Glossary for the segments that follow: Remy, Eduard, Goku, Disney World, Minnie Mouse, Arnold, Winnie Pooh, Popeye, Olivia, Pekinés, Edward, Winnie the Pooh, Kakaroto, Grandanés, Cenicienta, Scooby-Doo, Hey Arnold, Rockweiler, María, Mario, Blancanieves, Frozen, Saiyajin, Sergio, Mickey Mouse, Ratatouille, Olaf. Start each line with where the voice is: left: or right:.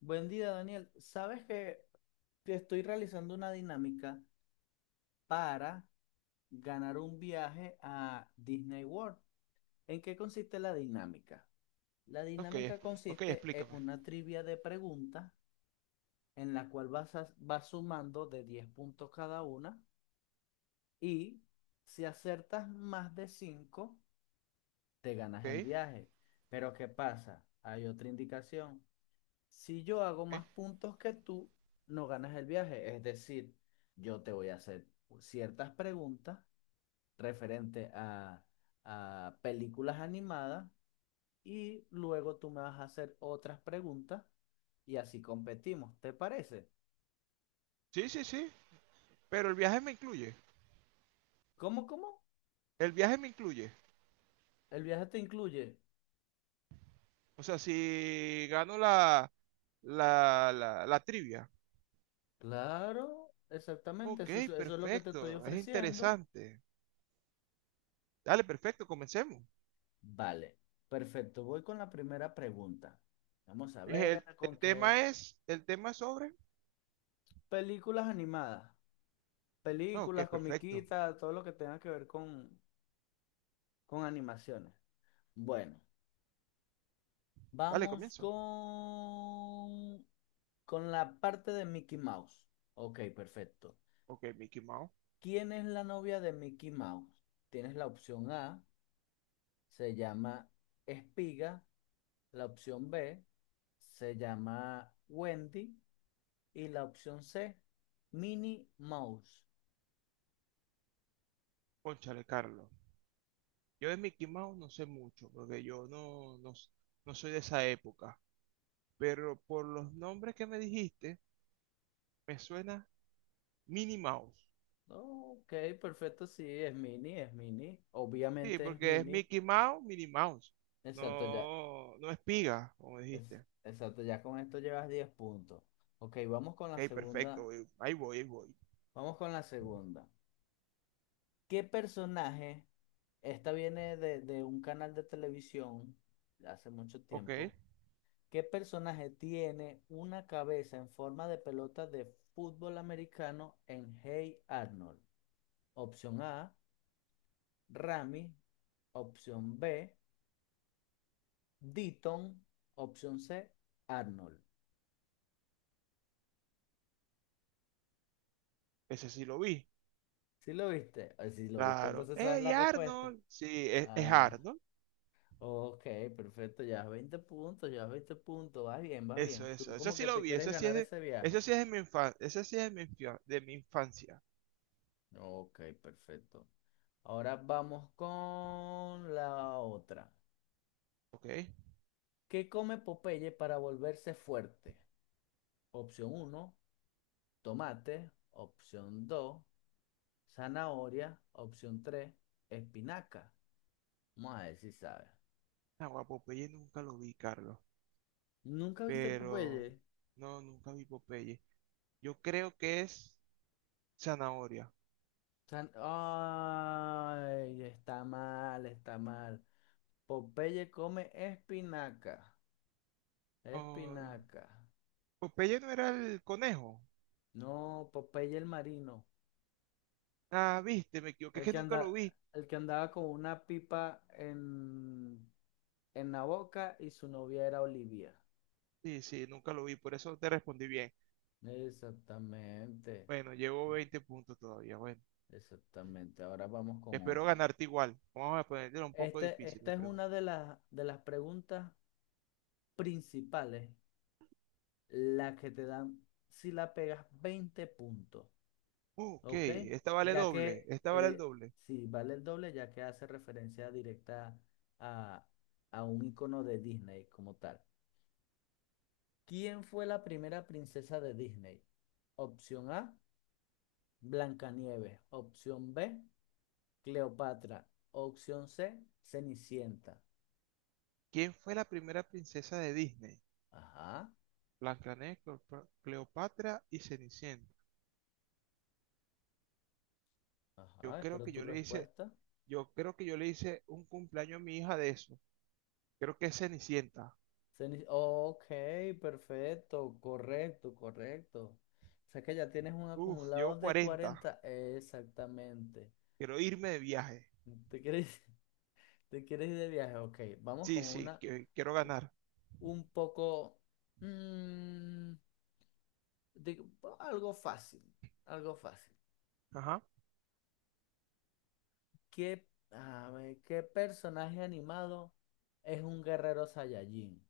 left: Buen día, Daniel. Sabes que te estoy realizando una dinámica para ganar un viaje a Disney World. ¿En qué consiste la dinámica? La
right: Ok, es-
left: dinámica
right: ok,
left: consiste en
right: explícame.
left: una trivia de preguntas en la cual vas, vas sumando de 10 puntos cada una y si acertas más de 5 te ganas el
right: Ok,
left: viaje. Pero ¿qué pasa? Hay otra indicación. Si yo hago
right: ok.
left: más puntos que tú, no ganas el viaje. Es decir, yo te voy a hacer ciertas preguntas referente a películas animadas y luego tú me vas a hacer otras preguntas y así competimos. ¿Te parece?
right: Sí, sí, sí, pero el viaje me incluye.
left: ¿Cómo, cómo?
right: El viaje me incluye.
left: ¿El viaje te incluye?
right: O sea, si gano la trivia.
left: Claro, exactamente.
right: Ok,
left: Eso, eso es lo que te estoy
right: perfecto, es
left: ofreciendo.
right: interesante. Dale, perfecto, comencemos.
left: Vale, perfecto. Voy con la primera pregunta. Vamos a ver
right: El,
left: con
right: el
left: qué
right: tema es, el tema es sobre.
left: películas animadas.
right: No, ok,
left: Películas,
right: perfecto.
left: comiquitas, todo lo que tenga que ver con animaciones. Bueno,
right: Dale,
left: vamos
right: comienzo.
left: con, con la parte de Mickey Mouse. Ok, perfecto.
right: Ok, Mickey Mouse.
left: ¿Quién es la novia de Mickey Mouse? Tienes la opción A, se llama Espiga; la opción B, se llama Wendy; y la opción C, Minnie Mouse.
right: Cónchale, Carlos. Yo de Mickey Mouse no sé mucho, porque yo no soy de esa época. Pero por los nombres que me dijiste, me suena Minnie Mouse.
left: Ok, perfecto, sí, es Minnie, es Minnie.
right: Sí,
left: Obviamente es
right: porque es
left: Minnie.
right: Mickey Mouse, Minnie Mouse.
left: Exacto, ya,
right: No, no es piga, como
left: Es-
right: dijiste.
left: exacto, ya con esto llevas 10 puntos. Ok, vamos con la
right: Ok, perfecto.
left: segunda.
right: Güey. Ahí voy, ahí voy.
left: Vamos con la segunda. ¿Qué personaje? Esta viene de un canal de televisión de hace mucho
right: Ok,
left: tiempo. ¿Qué personaje tiene una cabeza en forma de pelota de fútbol americano en Hey Arnold? Opción A, Rami. Opción B, Deaton. Opción C, Arnold.
right: ese sí lo vi.
left: ¿Sí lo viste? Si lo viste,
right: Claro.
left: entonces sabes
right: ¡Ey,
left: la respuesta.
right: Arnold! Sí, es
left: Ah,
right: Arnold.
left: ok, perfecto, ya 20 puntos, vas bien, vas
right: Eso,
left: bien. Tú
right: eso. Eso
left: como
right: sí
left: que
right: lo
left: te
right: vi.
left: quieres ganar ese
right: Eso
left: viaje.
right: sí es de mi infancia. Eso sí es de de mi infancia.
left: Ok, perfecto. Ahora vamos con la otra.
right: Ok.
left: ¿Qué come Popeye para volverse fuerte? Opción uno, tomate. Opción 2, zanahoria. Opción 3, espinaca. Vamos a ver si sabes.
right: Agua, Popeye nunca lo vi, Carlos.
left: ¿Nunca viste
right: Pero.
left: Popeye?
right: No, nunca vi Popeye. Yo creo que es zanahoria.
left: Ay, está mal, está mal. Popeye come espinaca,
right: Oh,
left: espinaca.
right: Popeye no era el conejo.
left: No, Popeye el marino,
right: Ah, viste, me equivoqué, es
left: el
right: que
left: que
right: nunca lo
left: anda,
right: vi.
left: el que andaba con una pipa en la boca y su novia era Olivia.
right: Sí, sí, nunca lo vi, por eso te respondí bien.
left: Exactamente,
right: Bueno, llevo 20 puntos todavía, bueno.
left: exactamente. Ahora vamos con
right: Espero
left: otra.
right: ganarte igual. Vamos a ponerle un poco difícil, mi
left: Esta es
right: pregunta.
left: una de las preguntas principales, la que te dan si la pegas 20 puntos.
right: Ok,
left: Ok,
right: esta vale
left: ya
right: doble,
left: que
right: esta vale el doble.
left: si vale el doble, ya que hace referencia directa a, a un icono de Disney como tal. ¿Quién fue la primera princesa de Disney? Opción A, Blancanieves. Opción B, Cleopatra. Opción C, Cenicienta.
right: ¿Quién fue la primera princesa de Disney?
left: Ajá,
right: Blancanieves, Cleopatra y Cenicienta. Yo
left: ajá,
right: creo
left: espero
right: que
left: tu
right: yo le hice,
left: respuesta.
right: yo creo que yo le hice un cumpleaños a mi hija de eso. Creo que es Cenicienta.
left: Ok, perfecto, correcto, correcto. O sea que ya tienes un
right: Uf,
left: acumulado
right: llevo
left: de
right: 40.
left: 40. Exactamente.
right: Quiero irme de viaje.
left: ¿Te quieres, te quieres ir de viaje? Ok, vamos
right: Sí,
left: con
right: sí, quiero
left: u-
right: ganar.
left: un poco... mm, digo, algo fácil, algo fácil.
right: Ajá.
left: ¿Qué personaje animado es un guerrero Saiyajin?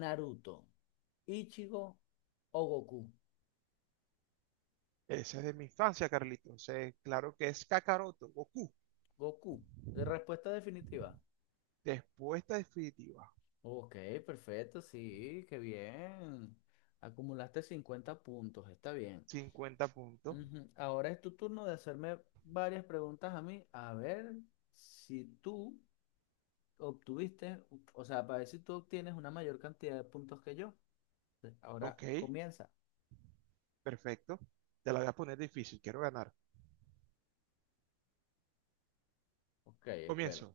left: ¿Naruto, Ichigo o Goku?
right: Ese es de mi infancia, Carlitos. Claro que es Kakaroto, Goku.
left: Goku. ¿De Respuesta definitiva.
right: Respuesta definitiva.
left: Ok, perfecto, sí, qué bien. Acumulaste 50 puntos, está bien.
right: 50 puntos.
left: Ujú. Ahora es tu turno de hacerme varias preguntas a mí, a ver si tú obtuviste, o sea, para ver si tú obtienes una mayor cantidad de puntos que yo. Entonces, ahora
right: Ok,
left: comienza.
right: perfecto. Te la voy a poner difícil, quiero ganar.
left: Ok, espero.
right: Comienzo.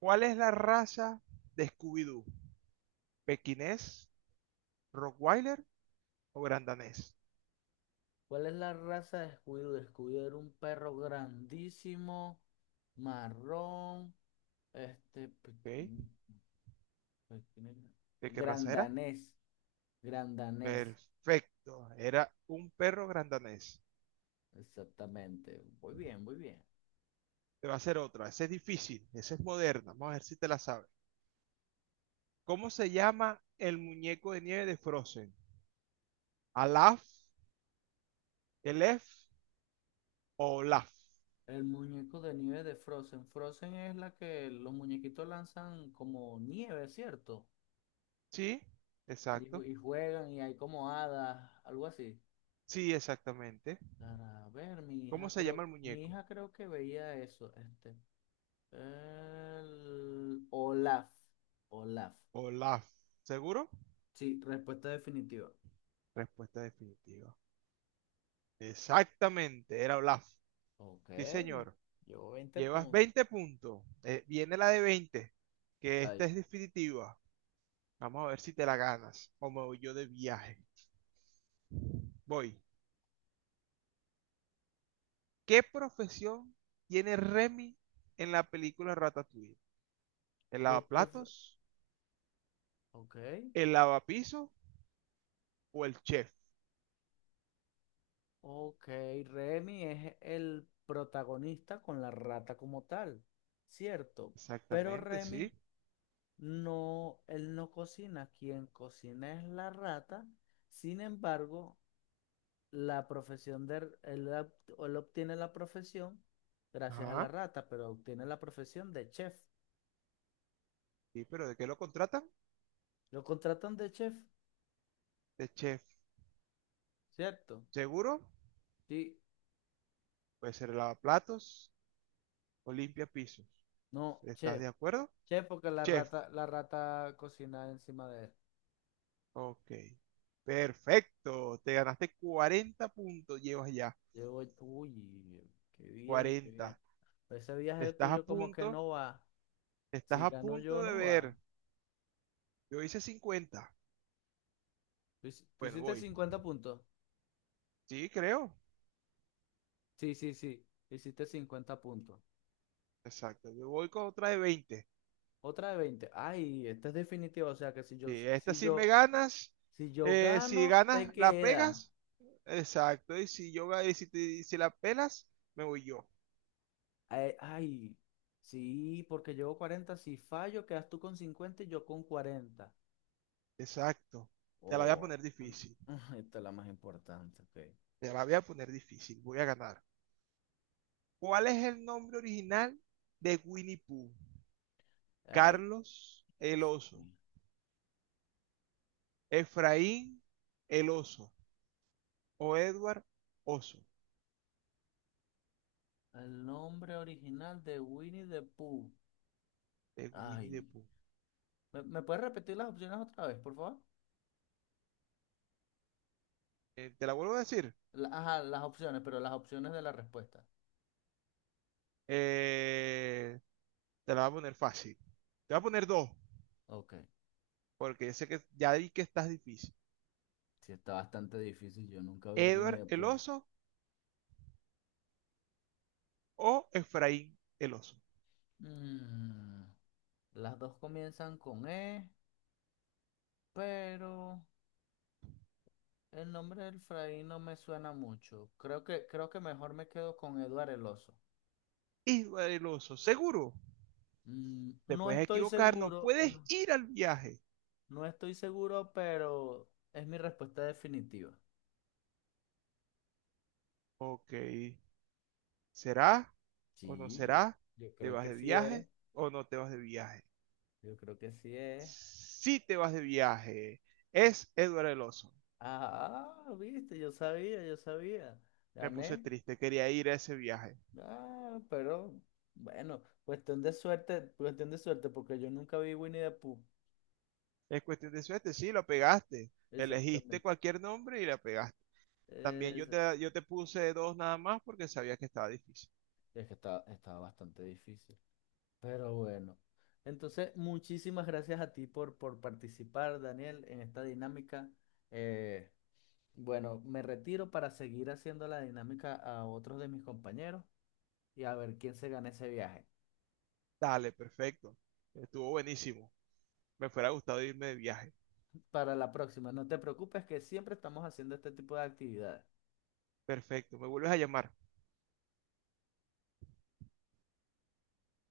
right: ¿Cuál es la raza de Scooby-Doo? ¿Pekinés, Rockweiler o Grandanés?
left: ¿Cuál es la raza de Scooby-Doo? Scooby-Doo era un perro grandísimo, marrón, este,
right: Ok,
left: pequeño, pequeño,
right: ¿de qué raza era?
left: grandanés, grandanés,
right: Perfecto, era un perro grandanés.
left: exactamente. Muy bien, muy bien.
right: Te va a hacer otra, esa es difícil, esa es moderna. Vamos a ver si te la sabes. ¿Cómo se llama el muñeco de nieve de Frozen? ¿Alaf, El F o L A F?
left: El muñeco de nieve de Frozen. Frozen es la que los muñequitos lanzan como nieve, ¿cierto?
right: Sí,
left: Y,
right: exacto.
left: y juegan y hay como hadas, algo así.
right: Sí, exactamente.
left: Para ver,
right: ¿Cómo se llama el
left: mi
right: muñeco?
left: hija creo que veía eso. Este, el Olaf. Olaf.
right: Olaf. ¿Seguro?
left: Sí, respuesta definitiva.
right: Respuesta definitiva. Exactamente, era Olaf.
left: Ok,
right: Sí, señor.
left: llevo 20
right: Llevas
left: puntos.
right: 20 puntos. Viene la de 20, que esta
left: Ay,
right: es definitiva. Vamos a ver si te la ganas o me voy yo de viaje. Voy. ¿Qué profesión tiene Remy en la película Ratatouille? ¿El
left: ¿Qué prefe-
right: lavaplatos,
left: Ok.
right: el lavapiso o el chef?
left: Ok, Remy es el protagonista con la rata como tal, cierto. Pero
right: Exactamente, sí.
left: Remy no, él no cocina, quien cocina es la rata. Sin embargo, la profesión de él obtiene la profesión gracias a la
right: Ajá.
left: rata, pero obtiene la profesión de chef.
right: Sí, pero ¿de qué lo contratan?
left: Lo contratan de chef,
right: De chef.
left: cierto.
right: ¿Seguro?
left: Sí,
right: Puede ser lavaplatos o limpia pisos.
left: no,
right: ¿Estás
left: chef,
right: de acuerdo?
left: chef porque
right: Chef.
left: la rata cocina encima de él.
right: Ok. Perfecto. Te ganaste 40 puntos. Llevas ya
left: Yo voy, uy, qué bien, qué
right: 40.
left: bien. Ese viaje
right: Estás a
left: tuyo como que
right: punto.
left: no va.
right: Estás
left: Si
right: a
left: gano
right: punto
left: yo,
right: de
left: no va.
right: ver. Yo hice 50.
left: Tú, tú
right: Bueno,
left: hiciste
right: voy.
left: 50 puntos.
right: Sí, creo.
left: Sí, sí, sí. Hiciste 50 puntos.
right: Exacto. Yo voy con otra de 20.
left: Otra de veinte. Ay, esta es definitiva. O sea que
right: Sí, esta sí me ganas.
left: si yo
right: Si
left: gano, te
right: ganas, la
left: queda.
right: pegas. Exacto. Y si la pelas, me voy yo.
left: Ay, ay, sí, porque llevo cuarenta. Si fallo, quedas tú con 50 y yo con cuarenta.
right: Exacto. Te la voy a
left: Oh,
right: poner difícil.
left: esta es la más importante. Ok.
right: Te la voy a poner difícil. Voy a ganar. ¿Cuál es el nombre original de Winnie Pooh?
left: Ay,
right: Carlos el
left: Dios
right: oso.
left: mío.
right: Efraín el oso. O Edward oso.
left: El nombre original de Winnie the Pooh.
right: De Winnie the
left: Ay.
right: Pooh.
left: ¿Me, me puedes repetir las opciones otra vez, por favor?
right: Te la vuelvo a decir.
left: Ajá, las opciones, pero las opciones de la respuesta.
right: Eh, te la voy a poner fácil. Te voy a poner dos.
left: Ok,
right: Porque sé que ya vi que estás difícil.
left: sí está bastante difícil, yo nunca vi Winnie
right: Edward
left: the
right: el
left: Pooh.
right: oso o Efraín el oso.
left: Mm, las dos comienzan con E, pero el nombre del Fray no me suena mucho. Creo que mejor me quedo con Eduard el Oso.
right: Y el seguro,
left: Mm,
right: te
left: no
right: puedes
left: estoy
right: equivocar, no
left: seguro,
right: puedes
left: no,
right: ir al viaje.
left: no estoy seguro, pero es mi respuesta definitiva.
right: Ok, ¿será o no
left: Sí, yo,
right: será?
left: yo
right: ¿Te
left: creo
right: vas
left: que
right: de
left: sí
right: viaje
left: es.
right: o no te vas de viaje?
left: Yo creo que sí es.
right: Si te vas de viaje. Es Edward el oso.
left: Ah, ah, viste, yo sabía, yo sabía.
right: Me puse
left: Gané.
right: triste, quería ir a ese viaje.
left: Ah, pero bueno, cuestión de suerte, porque yo nunca vi Winnie the Pooh.
right: Es cuestión de suerte, sí, lo pegaste. Elegiste
left: Exactamente.
right: cualquier nombre y la pegaste.
left: Esa-
right: Yo te puse dos nada más porque sabía que estaba difícil.
left: Es que estaba, estaba bastante difícil. Pero bueno. Entonces, muchísimas gracias a ti por participar, Daniel, en esta dinámica. Eh, bueno, me retiro para seguir haciendo la dinámica a otros de mis compañeros y a ver quién se gana ese viaje.
right: Dale, perfecto. Estuvo buenísimo. Me fuera gustado irme de viaje.
left: Para la próxima, no te preocupes que siempre estamos haciendo este tipo de actividades.
right: Perfecto, me vuelves a llamar.